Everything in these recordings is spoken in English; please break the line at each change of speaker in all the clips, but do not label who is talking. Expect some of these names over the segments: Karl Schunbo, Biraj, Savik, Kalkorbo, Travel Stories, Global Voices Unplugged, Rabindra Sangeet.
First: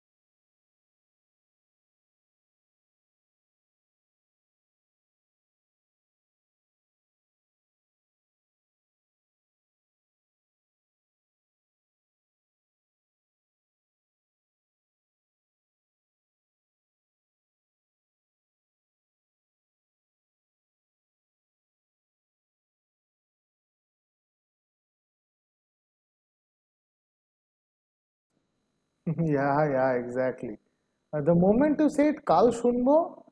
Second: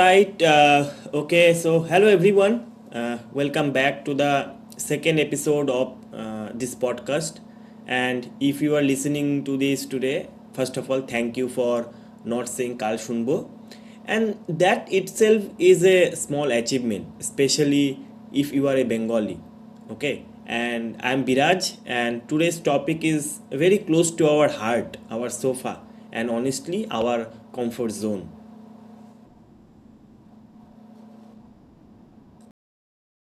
right. Okay. So, hello everyone. Welcome back to the second episode of this podcast. And if you are listening to this today, first of all, thank you for not saying Karl Schunbo. And that itself is a small achievement, especially if you are a Bengali. Okay. And I'm Biraj, and today's topic is very close to our heart, our sofa, and honestly, our comfort zone.
Yeah, yeah, exactly. The moment you said Kal Shunbo,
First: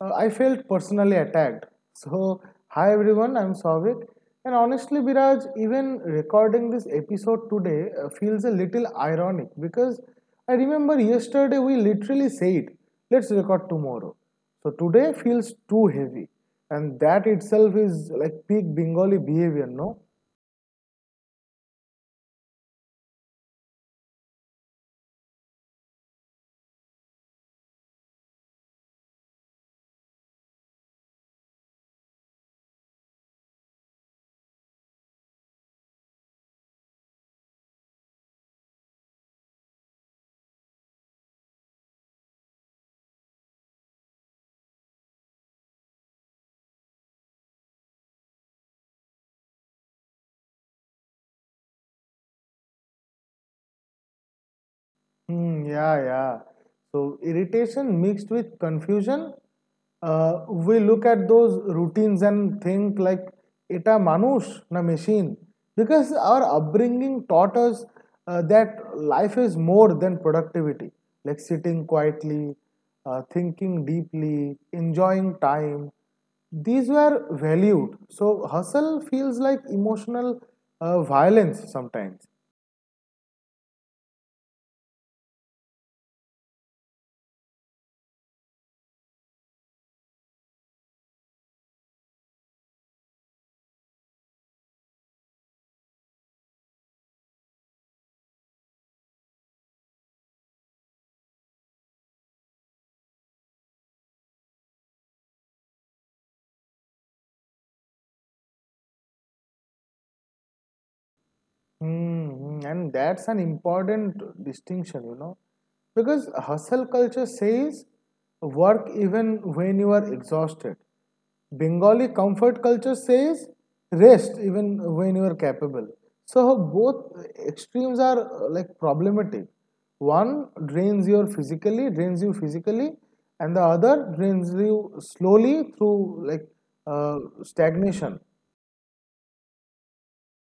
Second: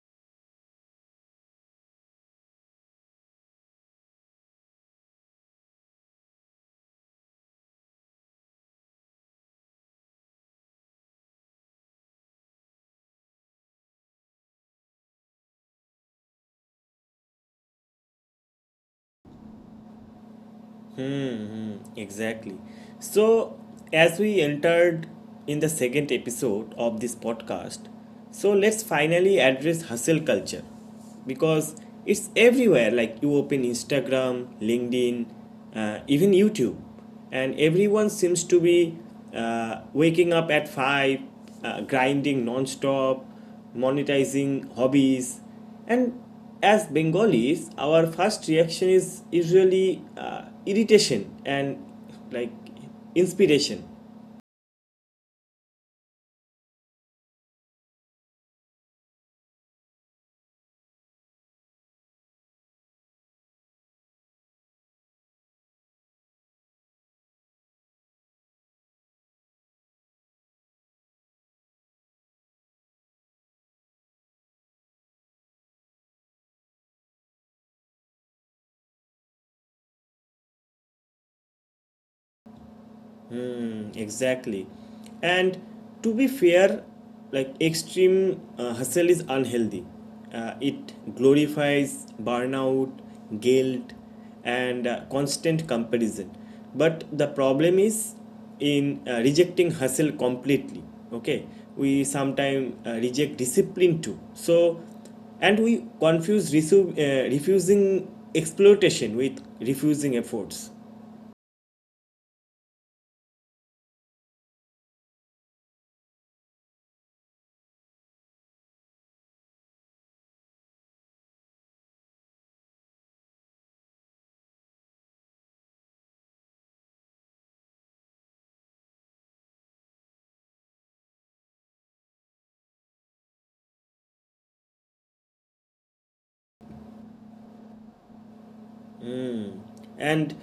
I felt personally attacked. So, hi everyone, I'm Savik. And honestly, Biraj, even recording this episode today feels a little ironic because I remember yesterday we literally said, let's record tomorrow. So, today feels too heavy. And that itself is like peak Bengali behavior, no?
Exactly. So, as we entered in the second episode of this podcast, so let's finally address hustle culture because it's everywhere, like you open Instagram, LinkedIn, even YouTube, and everyone seems to be waking up at 5, grinding non-stop, monetizing hobbies, and as Bengalis our first reaction is usually irritation and, like, inspiration.
Hmm, yeah, yeah. So irritation mixed with confusion, we look at those routines and think like it a manush, na machine, because our upbringing taught us that life is more than productivity, like sitting quietly, thinking deeply, enjoying time. These were valued. So hustle feels like emotional violence sometimes.
Mm, exactly. And to be fair, like extreme hustle is unhealthy. It glorifies burnout, guilt, and constant comparison. But the problem is in rejecting hustle completely. Okay, we sometimes reject discipline too. So, and we confuse refusing exploitation with refusing efforts.
Mm-hmm. And that's an important distinction, you know, because hustle culture says work even when you are exhausted. Bengali comfort culture says rest even when you are capable. So both extremes are like problematic. One drains you physically, and the other drains you slowly through uh, stagnation.
And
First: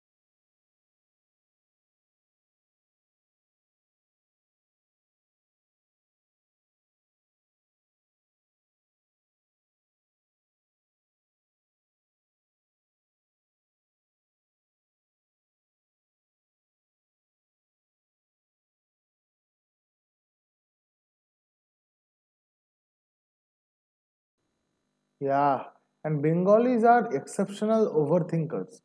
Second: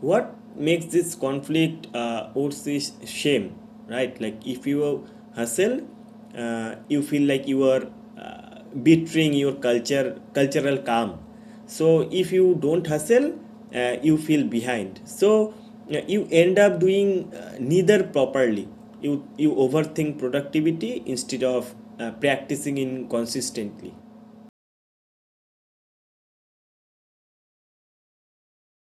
what makes this conflict worse is shame, right? Like if you hustle, you feel like you are betraying your culture, cultural calm. So if you don't hustle, you feel behind. So you end up doing neither properly. You overthink productivity instead of practicing in consistently.
Yeah, and Bengalis are exceptional overthinkers.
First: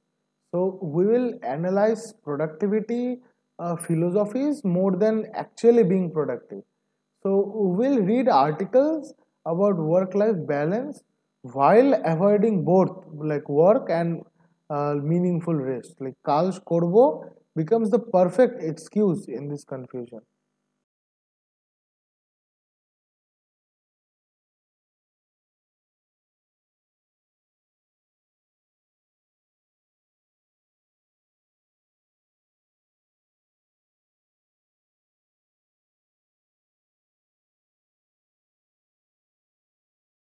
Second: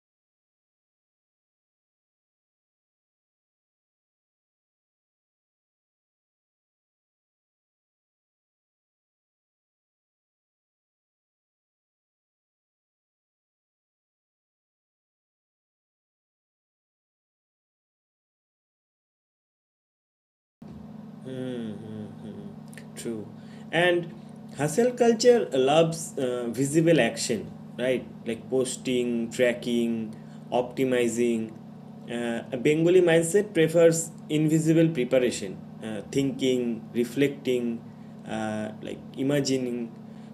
So we will analyze productivity philosophies more than actually being productive. So we'll read articles about work-life balance while avoiding both like work and meaningful rest. Like Carl korbo becomes the perfect excuse in this confusion.
True. And hustle culture loves visible action, right? Like posting, tracking, optimizing. A Bengali mindset prefers invisible preparation, thinking, reflecting, like imagining.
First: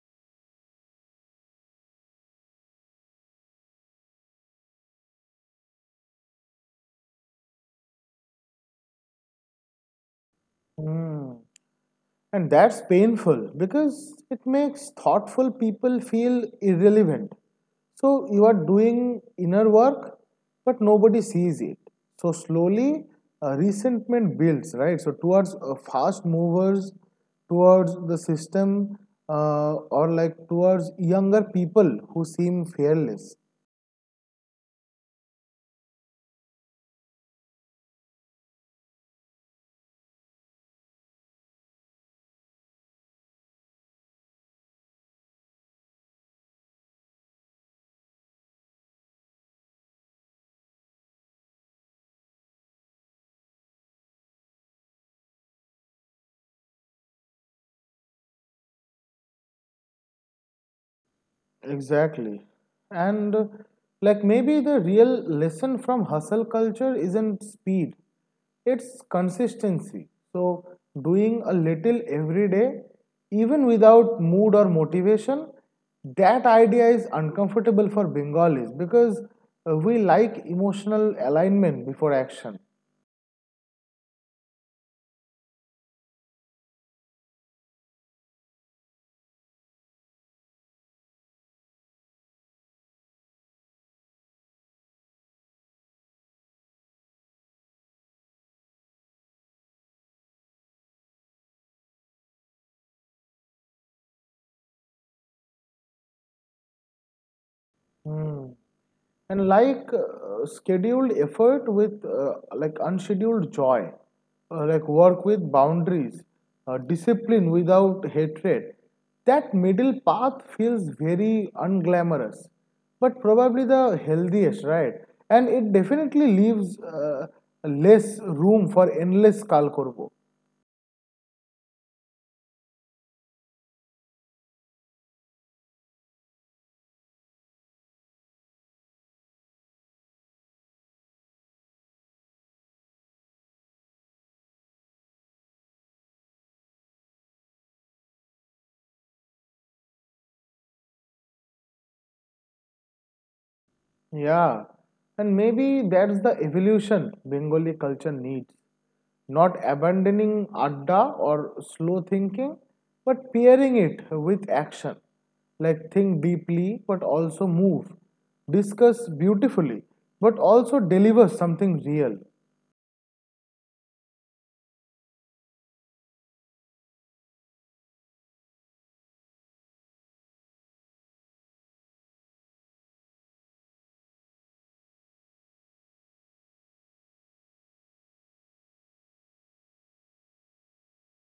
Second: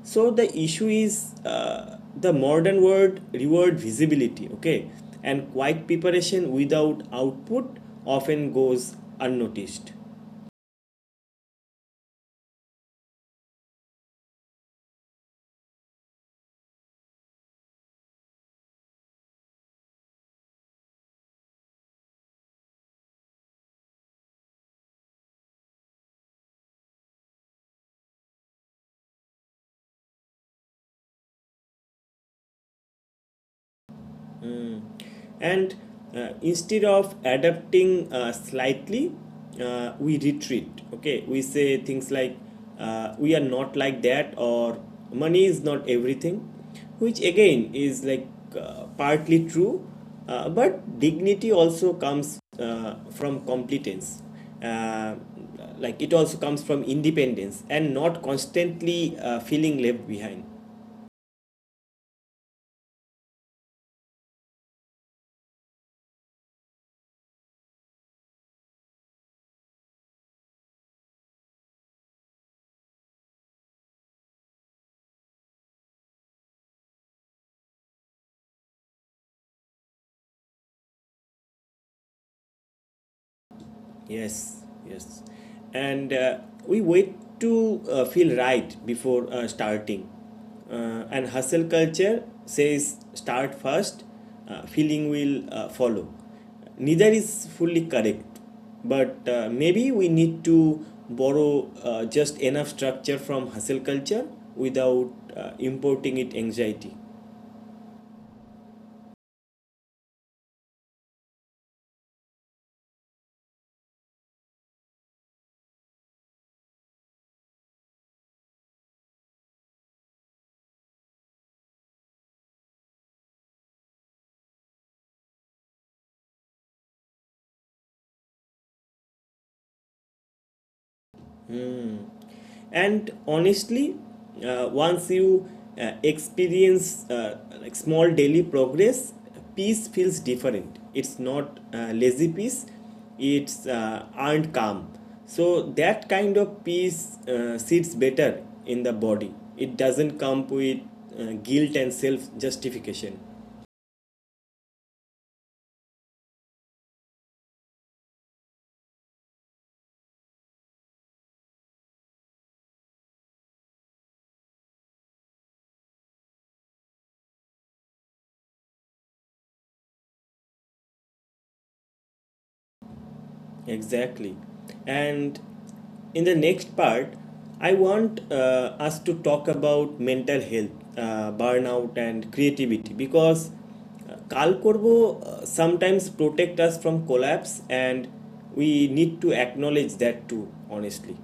So the issue is the modern world reward visibility. Okay, and quiet preparation without output often goes unnoticed.
Hmm. And that's painful because it makes thoughtful people feel irrelevant. So you are doing inner work, but nobody sees it. So slowly, resentment builds, right? So towards fast movers, towards the system, or like towards younger people who seem fearless.
And instead of adapting slightly, we retreat. Okay, we say things like, we are not like that, or money is not everything, which again is, like, partly true, but dignity also comes from competence. uh, like, it also comes from independence and not constantly feeling left behind.
Exactly. And like maybe the real lesson from hustle culture isn't speed, it's consistency. So, doing a little every day, even without mood or motivation, that idea is uncomfortable for Bengalis because we like emotional alignment before action.
Yes, yes. And we wait to feel right before starting. And hustle culture says start first, feeling will follow. Neither is fully correct, but maybe we need to borrow just enough structure from hustle culture without importing it anxiety.
Hmm. And like scheduled effort with like unscheduled joy, like work with boundaries, discipline without hatred. That middle path feels very unglamorous, but probably the healthiest, right? And it definitely leaves less room for endless kalkorbo.
And honestly, once you experience, like, small daily progress, peace feels different. It's not lazy peace, it's earned calm. So that kind of peace sits better in the body. It doesn't come with guilt and self justification.
Yeah, and maybe that's the evolution Bengali culture needs. Not abandoning adda or slow thinking, but pairing it with action. Like think deeply, but also move. Discuss beautifully, but also deliver something real.
Exactly. And in the next part, I want us to talk about mental health, burnout, and creativity because Kal sometimes protect us from collapse, and we need to acknowledge that too, honestly.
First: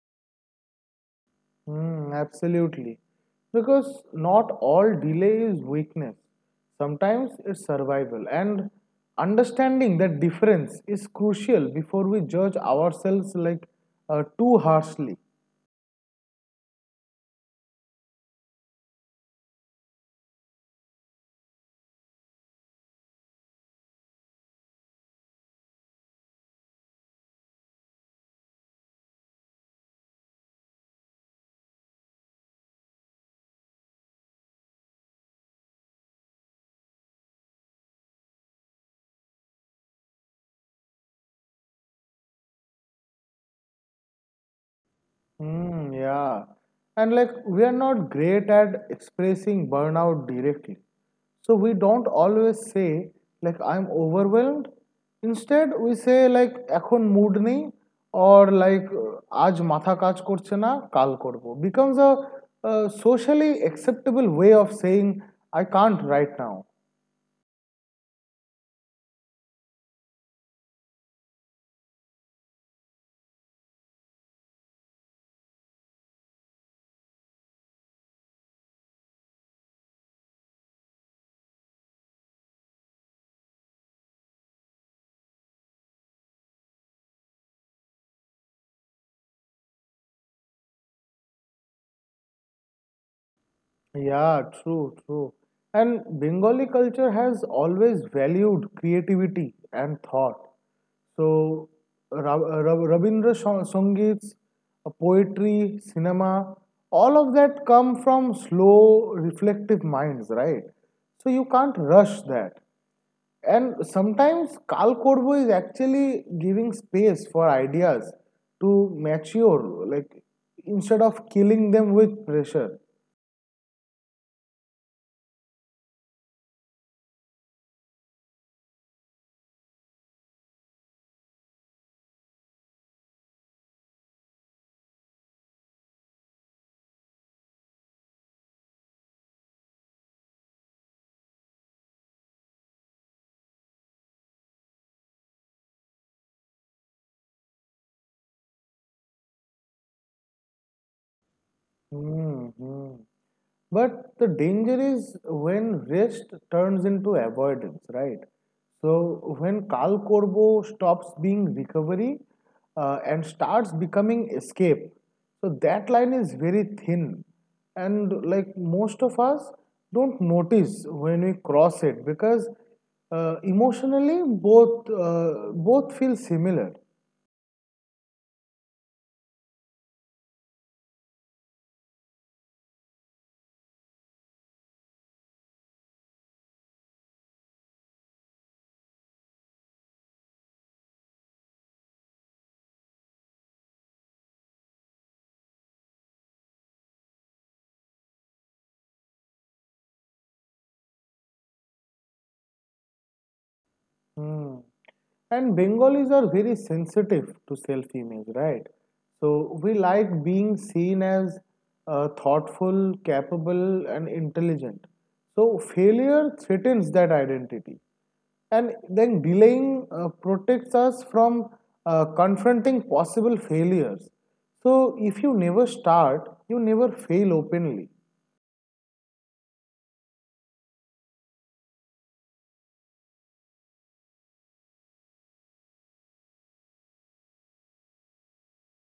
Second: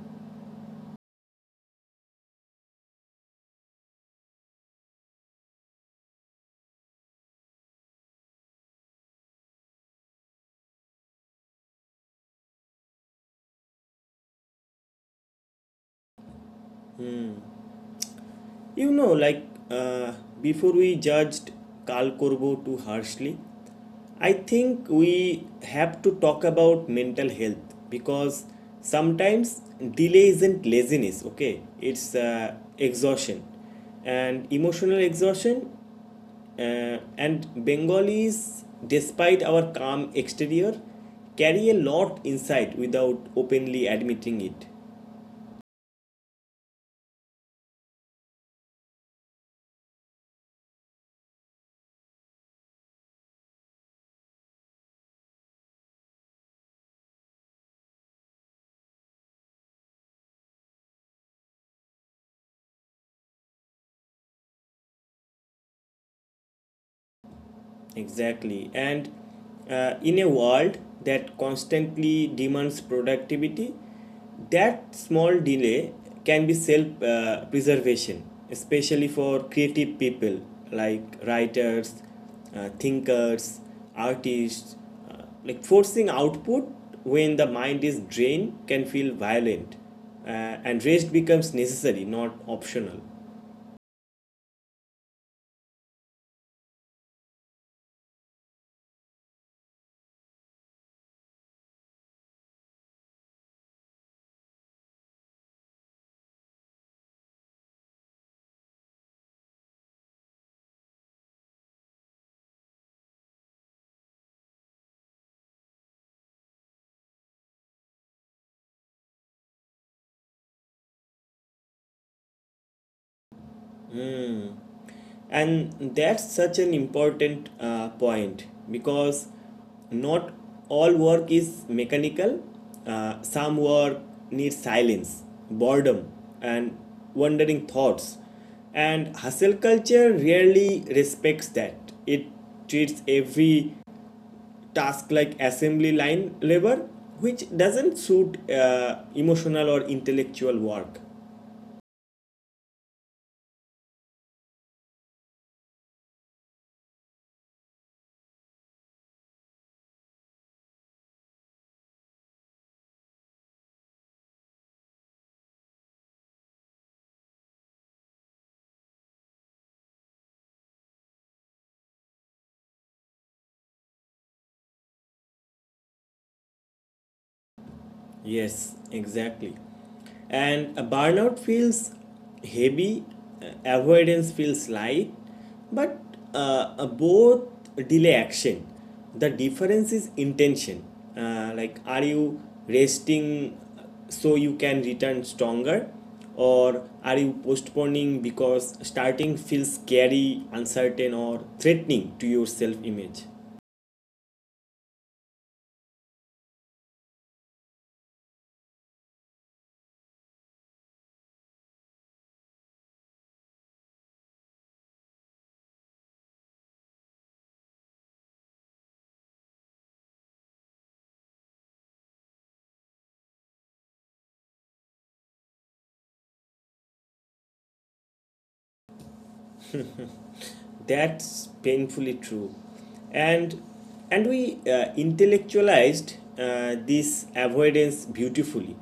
Hmm, absolutely. Because not all delay is weakness. Sometimes it's survival. And understanding that difference is crucial before we judge ourselves like too harshly.
You know, like, uh, before we judged Karl Korbo too harshly, I think we have to talk about mental health because sometimes delay isn't laziness, okay? It's exhaustion. And emotional exhaustion, and Bengalis, despite our calm exterior, carry a lot inside without openly admitting it.
Mm, yeah. And like we are not great at expressing burnout directly. So we don't always say like I'm overwhelmed. Instead we say like এখন mood নেই or like আজ মাথা কাজ করছে না কাল করব becomes a socially acceptable way of saying I can't right now.
Exactly. And in a world that constantly demands productivity, that small delay can be self preservation, especially for creative people like writers, thinkers, artists. Like, forcing output when the mind is drained can feel violent, uh, and rest becomes necessary, not optional.
Yeah, true, true. And Bengali culture has always valued creativity and thought. So, Rabindra Sangeet's poetry, cinema, all of that come from slow, reflective minds, right? So you can't rush that. And sometimes Kal Korbo is actually giving space for ideas to mature, like instead of killing them with pressure.
And that's such an important point because not all work is mechanical. Some work needs silence, boredom, and wandering thoughts. And hustle culture rarely respects that. It treats every task like assembly line labor, which doesn't suit emotional or intellectual work.
Hmm, hmm. But the danger is when rest turns into avoidance, right? So when Kal Korbo stops being recovery and starts becoming escape, so that line is very thin, and like most of us don't notice when we cross it because emotionally both feel similar.
Yes, exactly. And a burnout feels heavy, avoidance feels light, but uh, both delay action. The difference is intention. Like, are you resting so you can return stronger? Or are you postponing because starting feels scary, uncertain, or threatening to your self image?
Hmm. And Bengalis are very sensitive to self image, right? So we like being seen as thoughtful, capable, and intelligent. So failure threatens that identity. And then delaying protects us from confronting possible failures. So if you never start, you never fail openly.
That's painfully true. And and we intellectualized this avoidance beautifully.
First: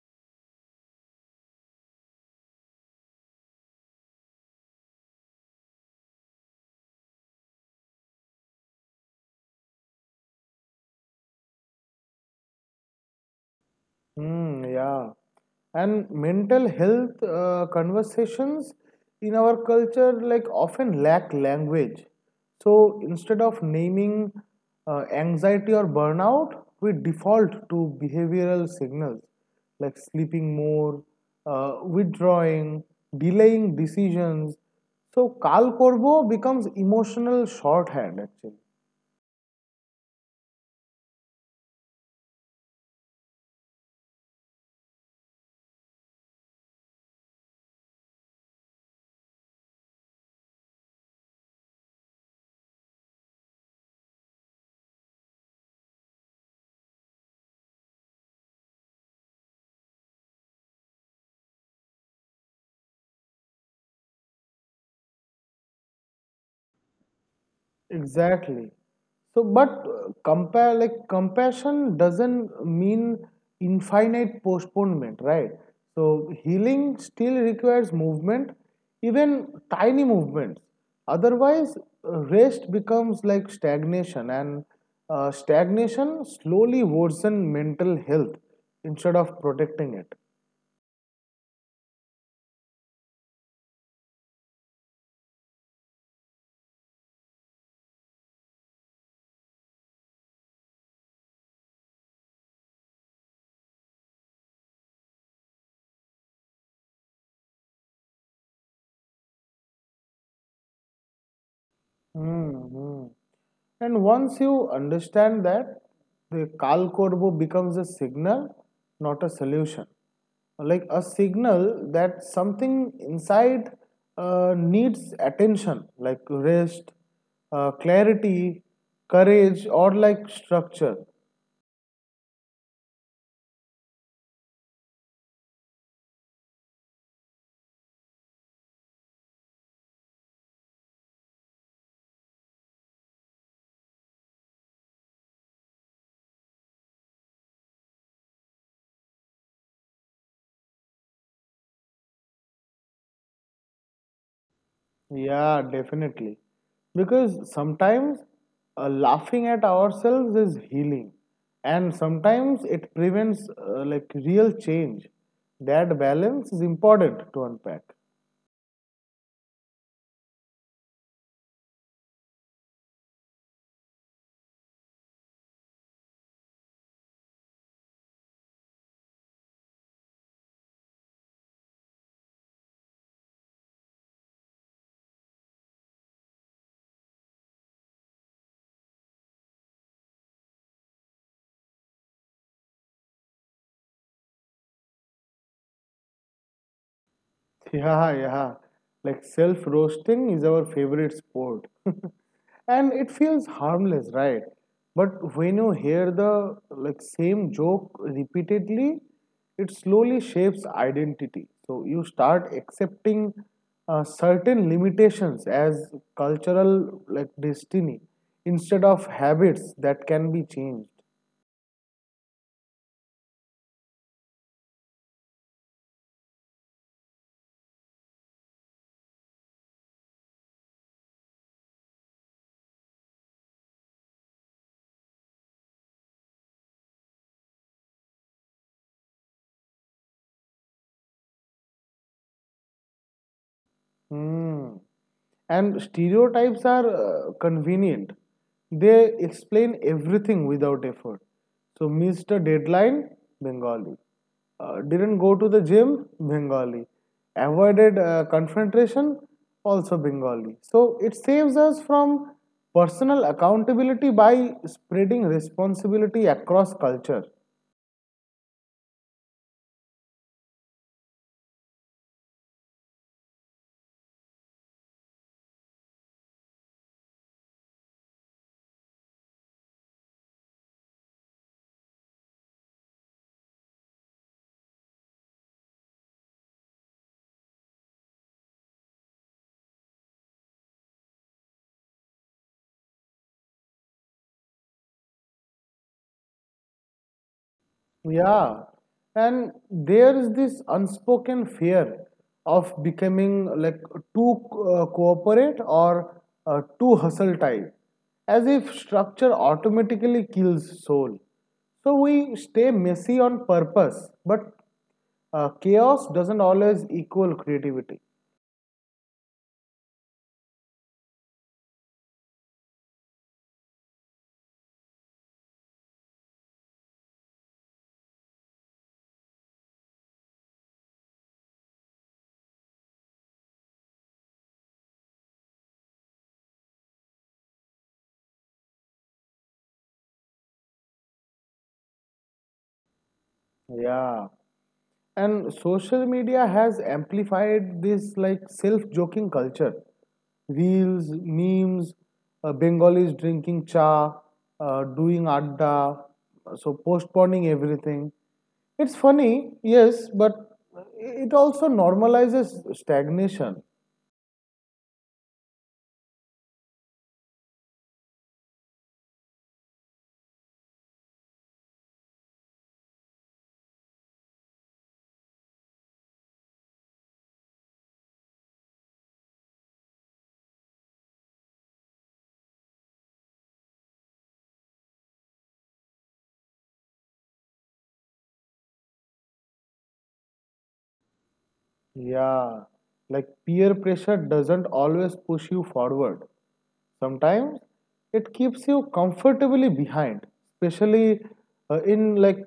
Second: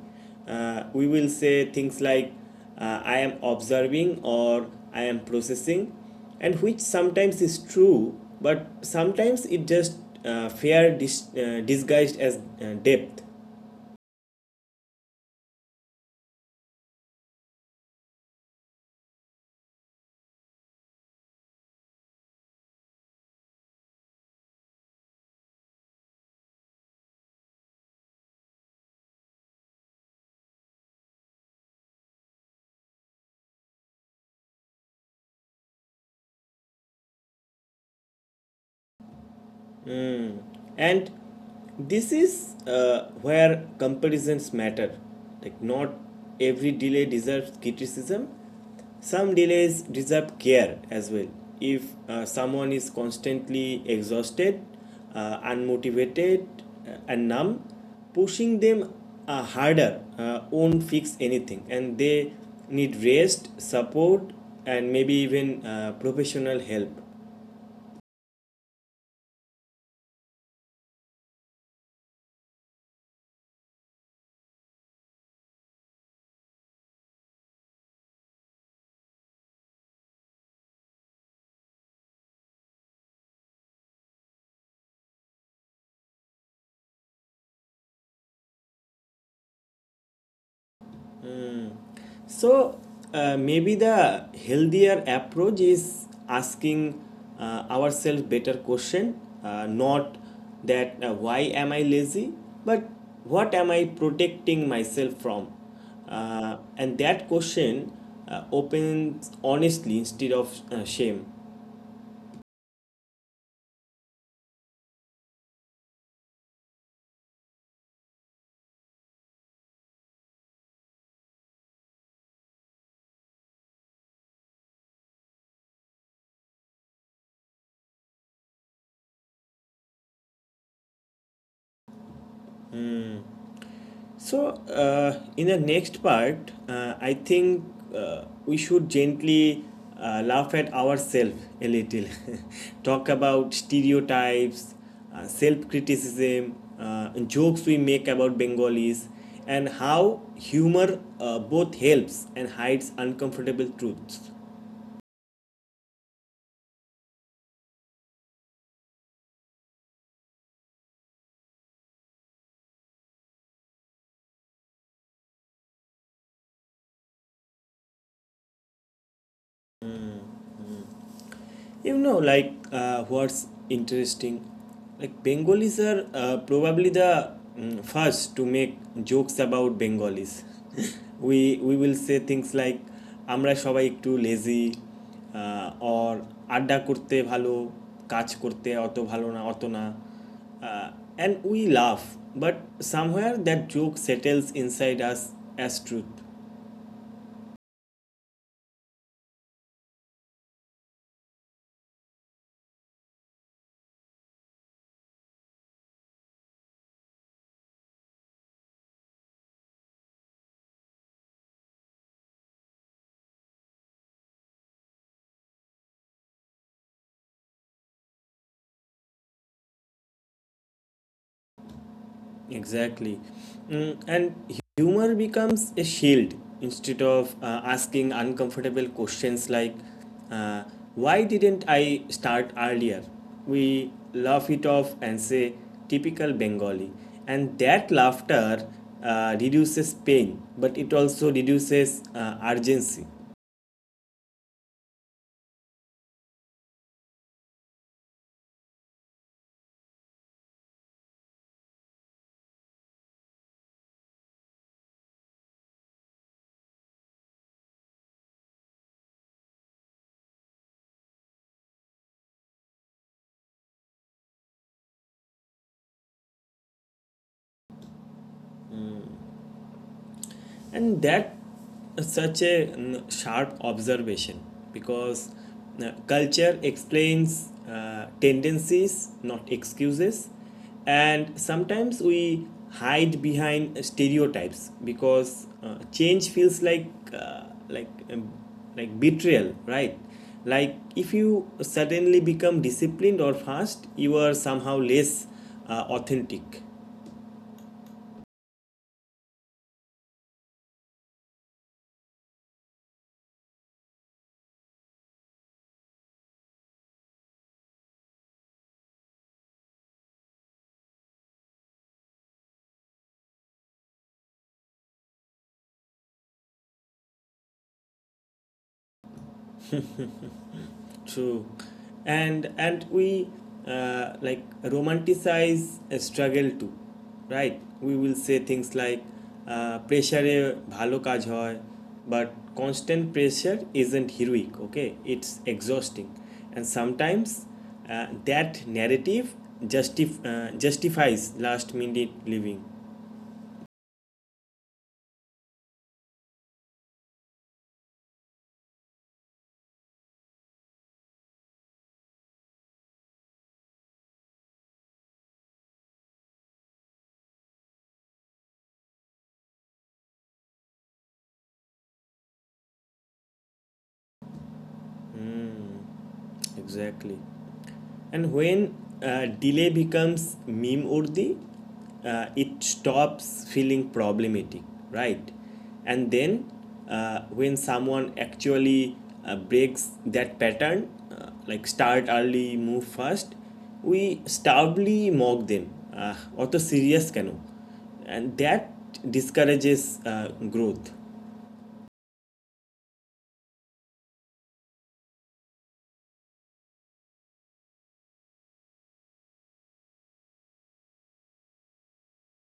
We will say things like, I am observing, or I am processing, and which sometimes is true, but sometimes it just disguised as depth.
Hmm, yeah. And mental health conversations in our culture like often lack language. So instead of naming anxiety or burnout, we default to behavioral signals like sleeping more, withdrawing, delaying decisions. So Kal Korbo becomes emotional shorthand actually.
And this is where comparisons matter. Like not every delay deserves criticism. Some delays deserve care as well. If someone is constantly exhausted, unmotivated, and numb, pushing them harder won't fix anything, and they need rest, support, and maybe even professional help.
Exactly. So, but compare like compassion doesn't mean infinite postponement, right? So, healing still requires movement, even tiny movements. Otherwise, rest becomes like stagnation, and stagnation slowly worsens mental health instead of protecting it.
So maybe the healthier approach is asking ourselves better question, not that why am I lazy, but what am I protecting myself from? And that question opens honestly instead of shame.
Mm-hmm. And once you understand that, the Kal Korbo becomes a signal, not a solution. Like a signal that something inside needs attention, like rest, clarity, courage, or like structure.
So, in the next part, I think we should gently laugh at ourselves a little, talk about stereotypes, self criticism, jokes we make about Bengalis, and how humor both helps and hides uncomfortable truths.
Yeah, definitely. Because sometimes laughing at ourselves is healing, and sometimes it prevents like real change. That balance is important to unpack.
You know, like, what's interesting? Like Bengalis are probably the first to make jokes about Bengalis. We will say things like আমরা সবাই একটু lazy or আড্ডা করতে ভালো কাজ করতে অত ভালো না অত না, uh, and we laugh, but somewhere that joke settles inside us as truth.
Yeah, yeah. Like self roasting is our favorite sport. And it feels harmless, right? But when you hear the like same joke repeatedly, it slowly shapes identity. So you start accepting certain limitations as cultural like destiny instead of habits that can be changed.
Exactly. Mm, and humor becomes a shield instead of asking uncomfortable questions like, uh, why didn't I start earlier? We laugh it off and say, typical Bengali. And that laughter reduces pain, but it also reduces urgency.
Hmm. And stereotypes are convenient. They explain everything without effort. So, Mr. deadline, Bengali. Didn't go to the gym, Bengali. Avoided confrontation, also Bengali. So, it saves us from personal accountability by spreading responsibility across culture.
And that such a sharp observation, because culture explains tendencies, not excuses. And sometimes we hide behind stereotypes because change feels like, uh, like um, like, betrayal, right? Like if you suddenly become disciplined or fast, you are somehow less authentic.
Yeah, and there is this unspoken fear of becoming like too cooperate or too hustle type, as if structure automatically kills soul. So we stay messy on purpose, but chaos doesn't always equal creativity.
True, and we like romanticize a struggle too, right? We will say things like, pressure এ ভালো কাজ হয়, but constant pressure isn't heroic. Okay, it's exhausting, and sometimes that narrative justifies last minute living.
Yeah. And social media has amplified this like self-joking culture. Reels, memes, Bengalis drinking cha, doing adda, so postponing everything. It's funny, yes, but it also normalizes stagnation.
Exactly. And when delay becomes meme urdi, it stops feeling problematic, right? And then when someone actually breaks that pattern, like start early, move fast, we stubbornly mock them. Uh, অত serious কেন, and that discourages uh, growth.
Yeah, like peer pressure doesn't always push you forward. Sometimes it keeps you comfortably behind, especially in like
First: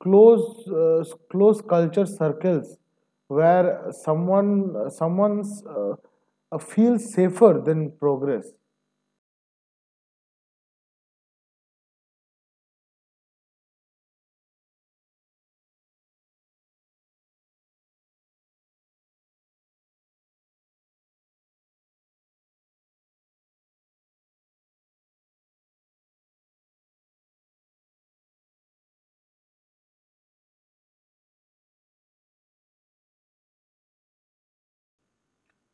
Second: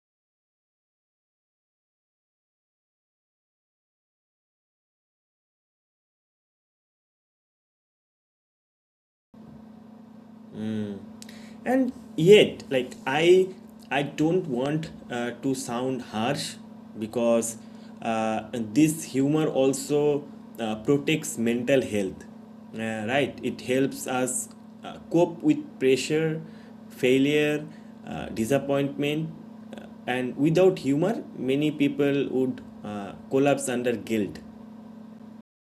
close uh, close culture circles where someone's feels safer than progress.
And yet, like, I don't want to sound harsh because this humor also protects mental health, right? It helps us cope with pressure, failure, disappointment, and without humor many people would collapse under guilt.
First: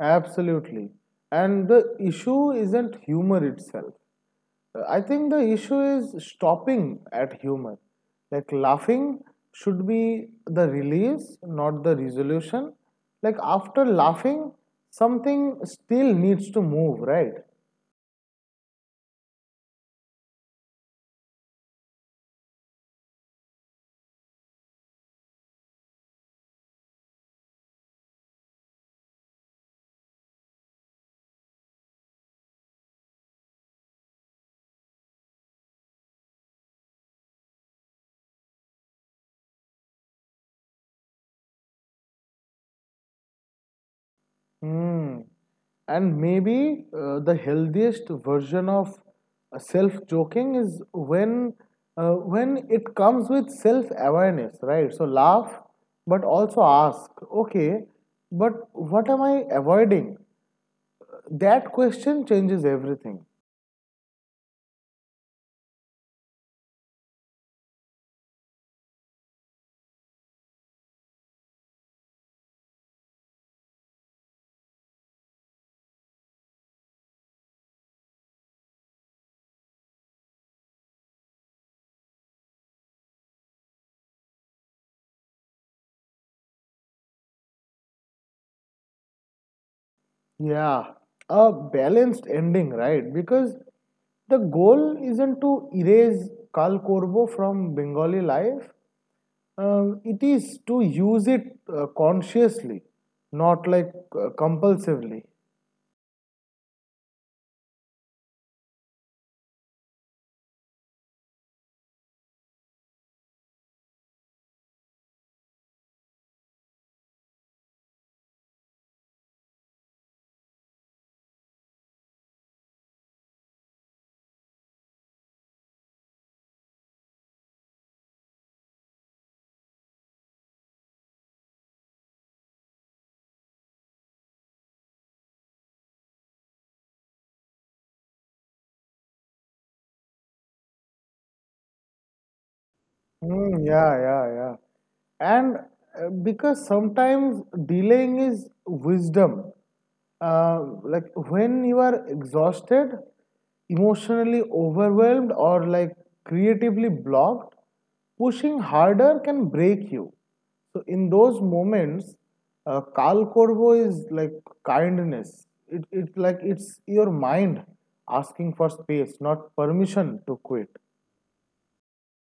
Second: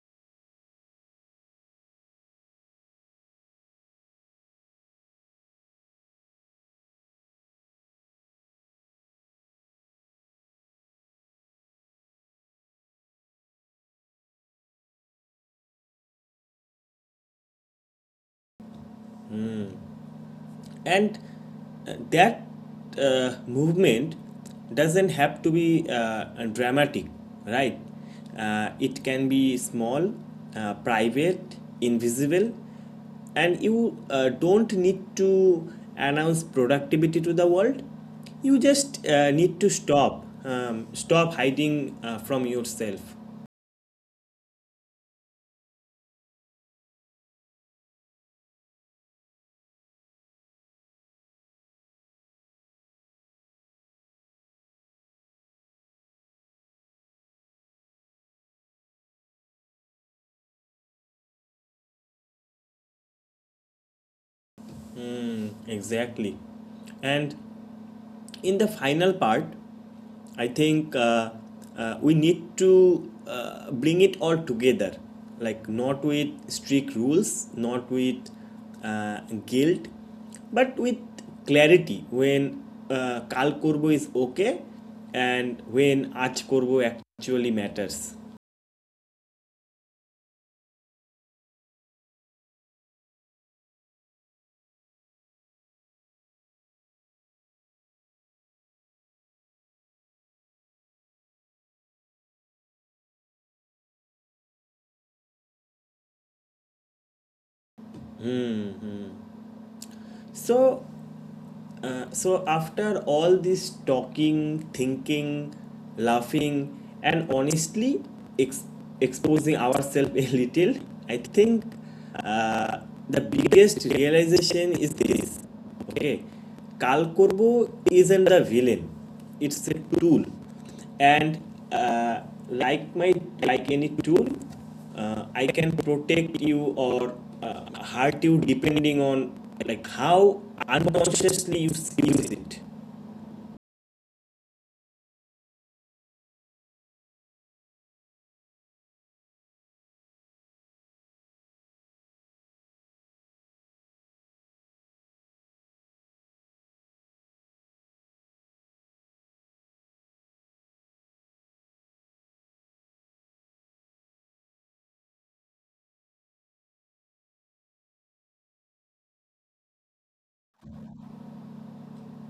Absolutely. And the issue isn't humor itself. I think the issue is stopping at humor. Like laughing should be the release, not the resolution. Like after laughing, something still needs to move, right?
And that movement doesn't have to be dramatic, right? It can be small, private, invisible. And you don't need to announce productivity to the world. You just need to stop, hiding from yourself.
Hmm. And maybe the healthiest version of self joking is when when it comes with self awareness, right? So laugh, but also ask, okay, but what am I avoiding? That question changes everything.
Exactly. And in the final part, I think we need to bring it all together, like not with strict rules, not with guilt, but with clarity when কাল করবো is okay, and when আজ করবো actually matters.
Yeah, a balanced ending, right? Because the goal isn't to erase Kal Korbo from Bengali life. It is to use it consciously, not like compulsively.
So so, after all this talking, thinking, laughing, and honestly ex- exposing ourselves a little, I think uh, the biggest realization is this. Okay, Kalkorbo isn't the villain; it's a tool, and uh, like my like any tool, I can protect you or uh, hurt you depending on, like, how unconsciously you use it.
Mm, yeah, yeah, yeah. And because sometimes delaying is wisdom. Like when you are exhausted, emotionally overwhelmed, or like creatively blocked, pushing harder can break you. So in those moments, kal korbo is like kindness. It's your mind asking for space, not permission to quit.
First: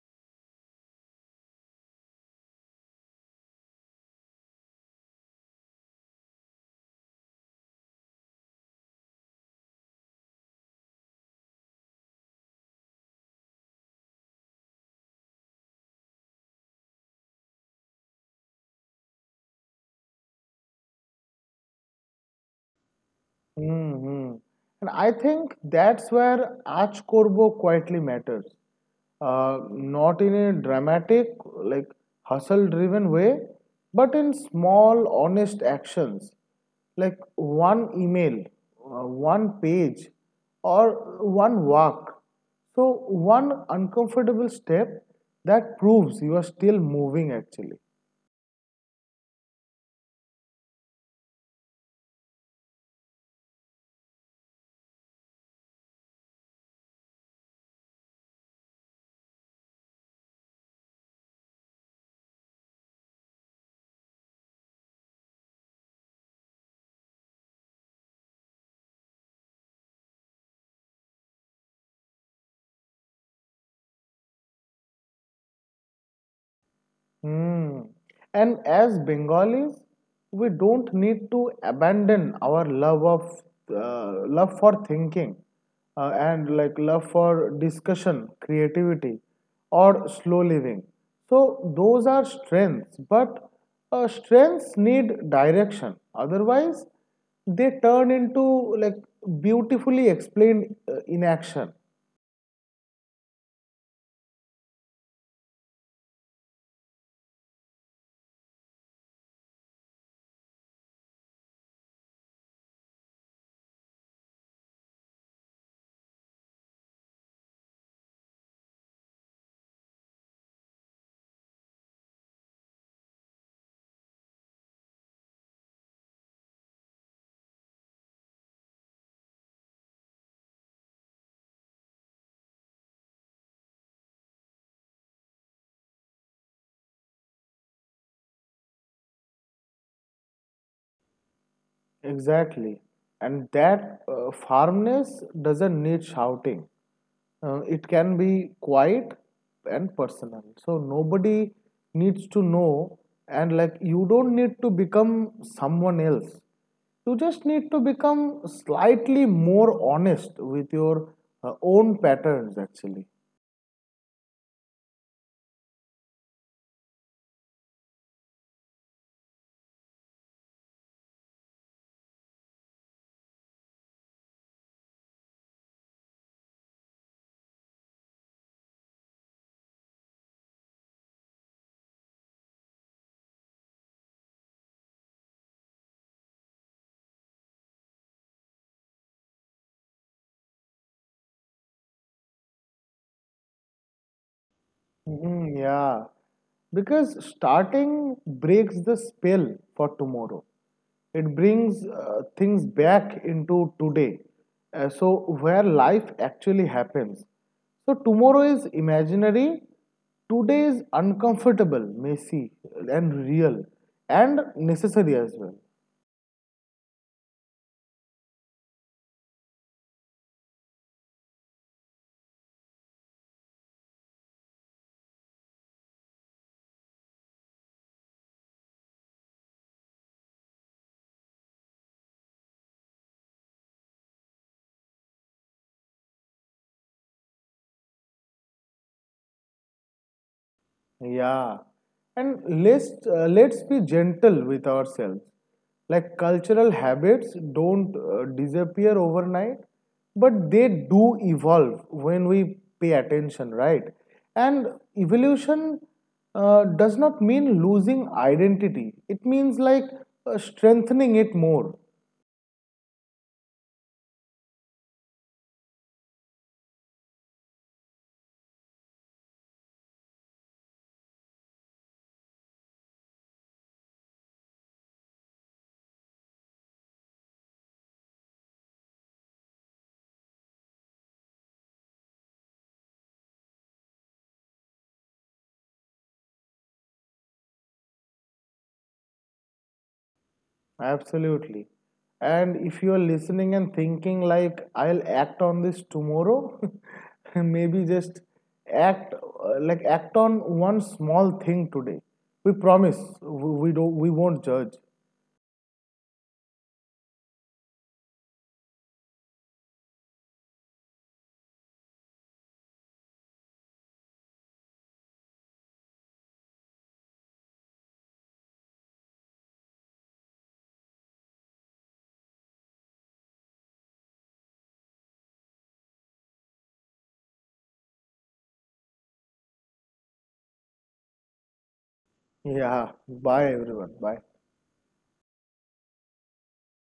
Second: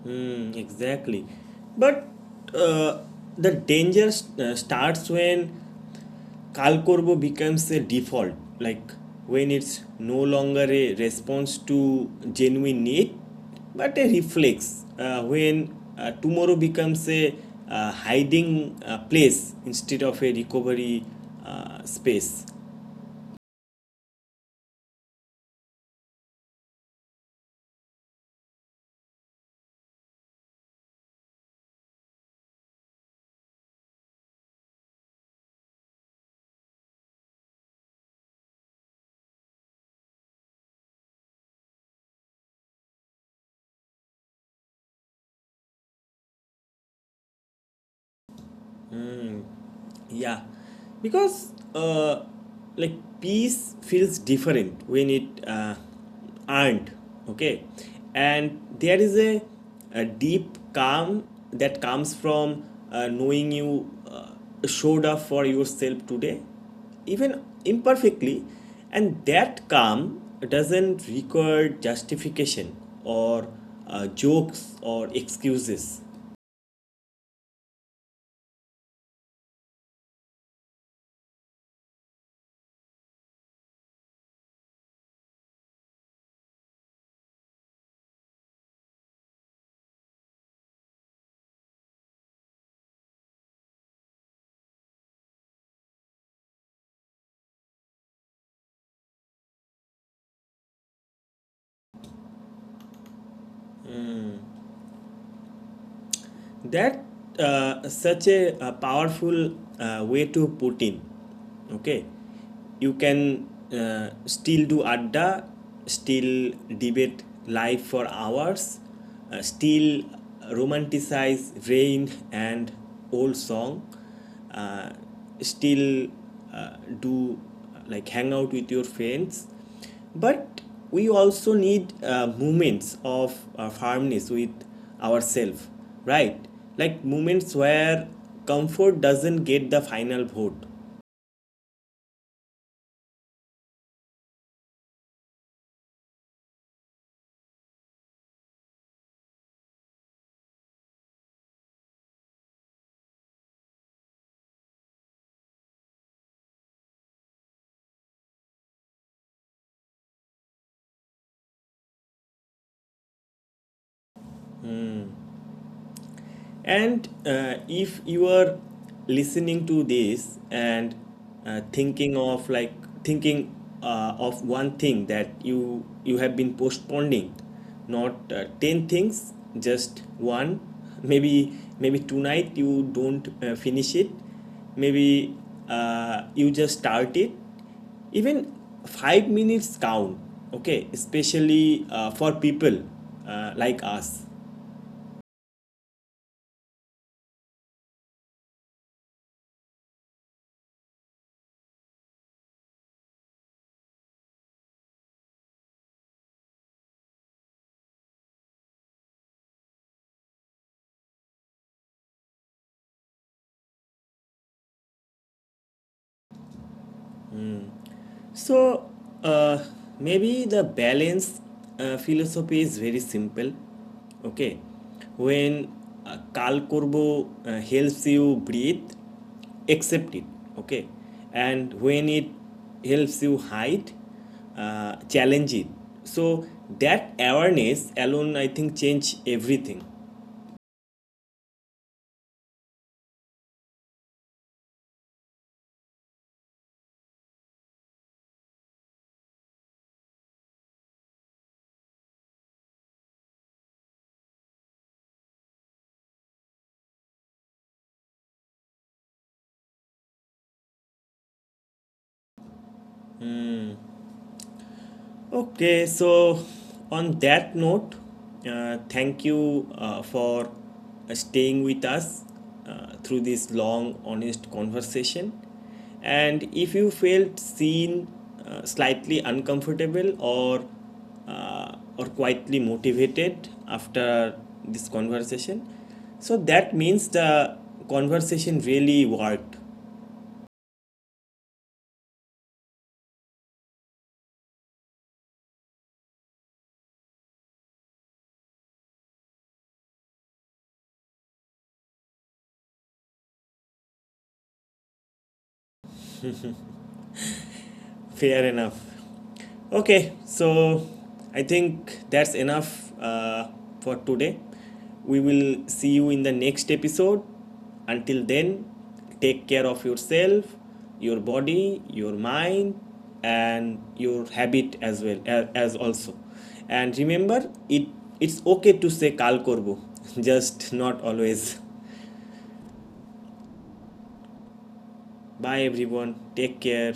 Mm, exactly. But uh, the danger starts when কাল করবো becomes a default, like when it's no longer a response to genuine need but a reflex. When tomorrow becomes a hiding place instead of a recovery space.
Hmm, hmm. And I think that's where Aaj Korbo quietly matters. Not in a dramatic, like hustle driven way, but in small, honest actions. Like one email, one page, or one walk. So, one uncomfortable step that proves you are still moving actually.
Yeah, because like, peace feels different when it earned. Okay, and there is a deep calm that comes from knowing you showed up for yourself today, even imperfectly. And that calm doesn't require justification or jokes or excuses.
Hmm. And as Bengalis, we don't need to abandon our love for thinking and like love for discussion, creativity, or slow living. So those are strengths, but strengths need direction. Otherwise, they turn into like beautifully explained inaction.
That such a powerful way to put in. Okay, you can still do adda, still debate life for hours, still romanticize rain and old song, uh, still do like hang out with your friends. But we also need moments of firmness with ourselves, right? Like, moments where comfort doesn't get the final vote.
Exactly. And that firmness doesn't need shouting. It can be quiet and personal. So nobody needs to know, and like you don't need to become someone else. You just need to become slightly more honest with your own patterns, actually.
And if you are listening to this and thinking of like thinking of one thing that you have been postponing, not 10 things, just one. Maybe tonight you don't finish it. Maybe you just start it. Even 5 minutes count. Okay, especially for people like us.
Mhm, yeah, because starting breaks the spell for tomorrow. It brings things back into today. So, where life actually happens. So, tomorrow is imaginary, today is uncomfortable, messy, and real, and necessary as well.
So uh, maybe the balance philosophy is very simple. Okay, when Kal Kurbo helps you breathe, accept it. Okay, and when it helps you hide, challenge it. So that awareness alone, I think, change everything.
Yeah, and let's be gentle with ourselves. Like cultural habits don't disappear overnight, but they do evolve when we pay attention, right? And evolution does not mean losing identity. It means like strengthening it more.
Okay, so on that note, thank you for staying with us through this long, honest conversation. And if you felt seen, slightly uncomfortable, or quietly motivated after this conversation, so that means the conversation really worked.
Absolutely. And if you are listening and thinking like I'll act on this tomorrow, maybe just act on one small thing today. We promise we won't judge.
Fair enough. Okay, so I think that's enough for today. We will see you in the next episode. Until then, take care of yourself, your body, your mind, and your habit as well as also. And remember, it's okay to say kal korbo, just not always.
Yeah. Bye everyone. Bye.
Bye everyone. Take care.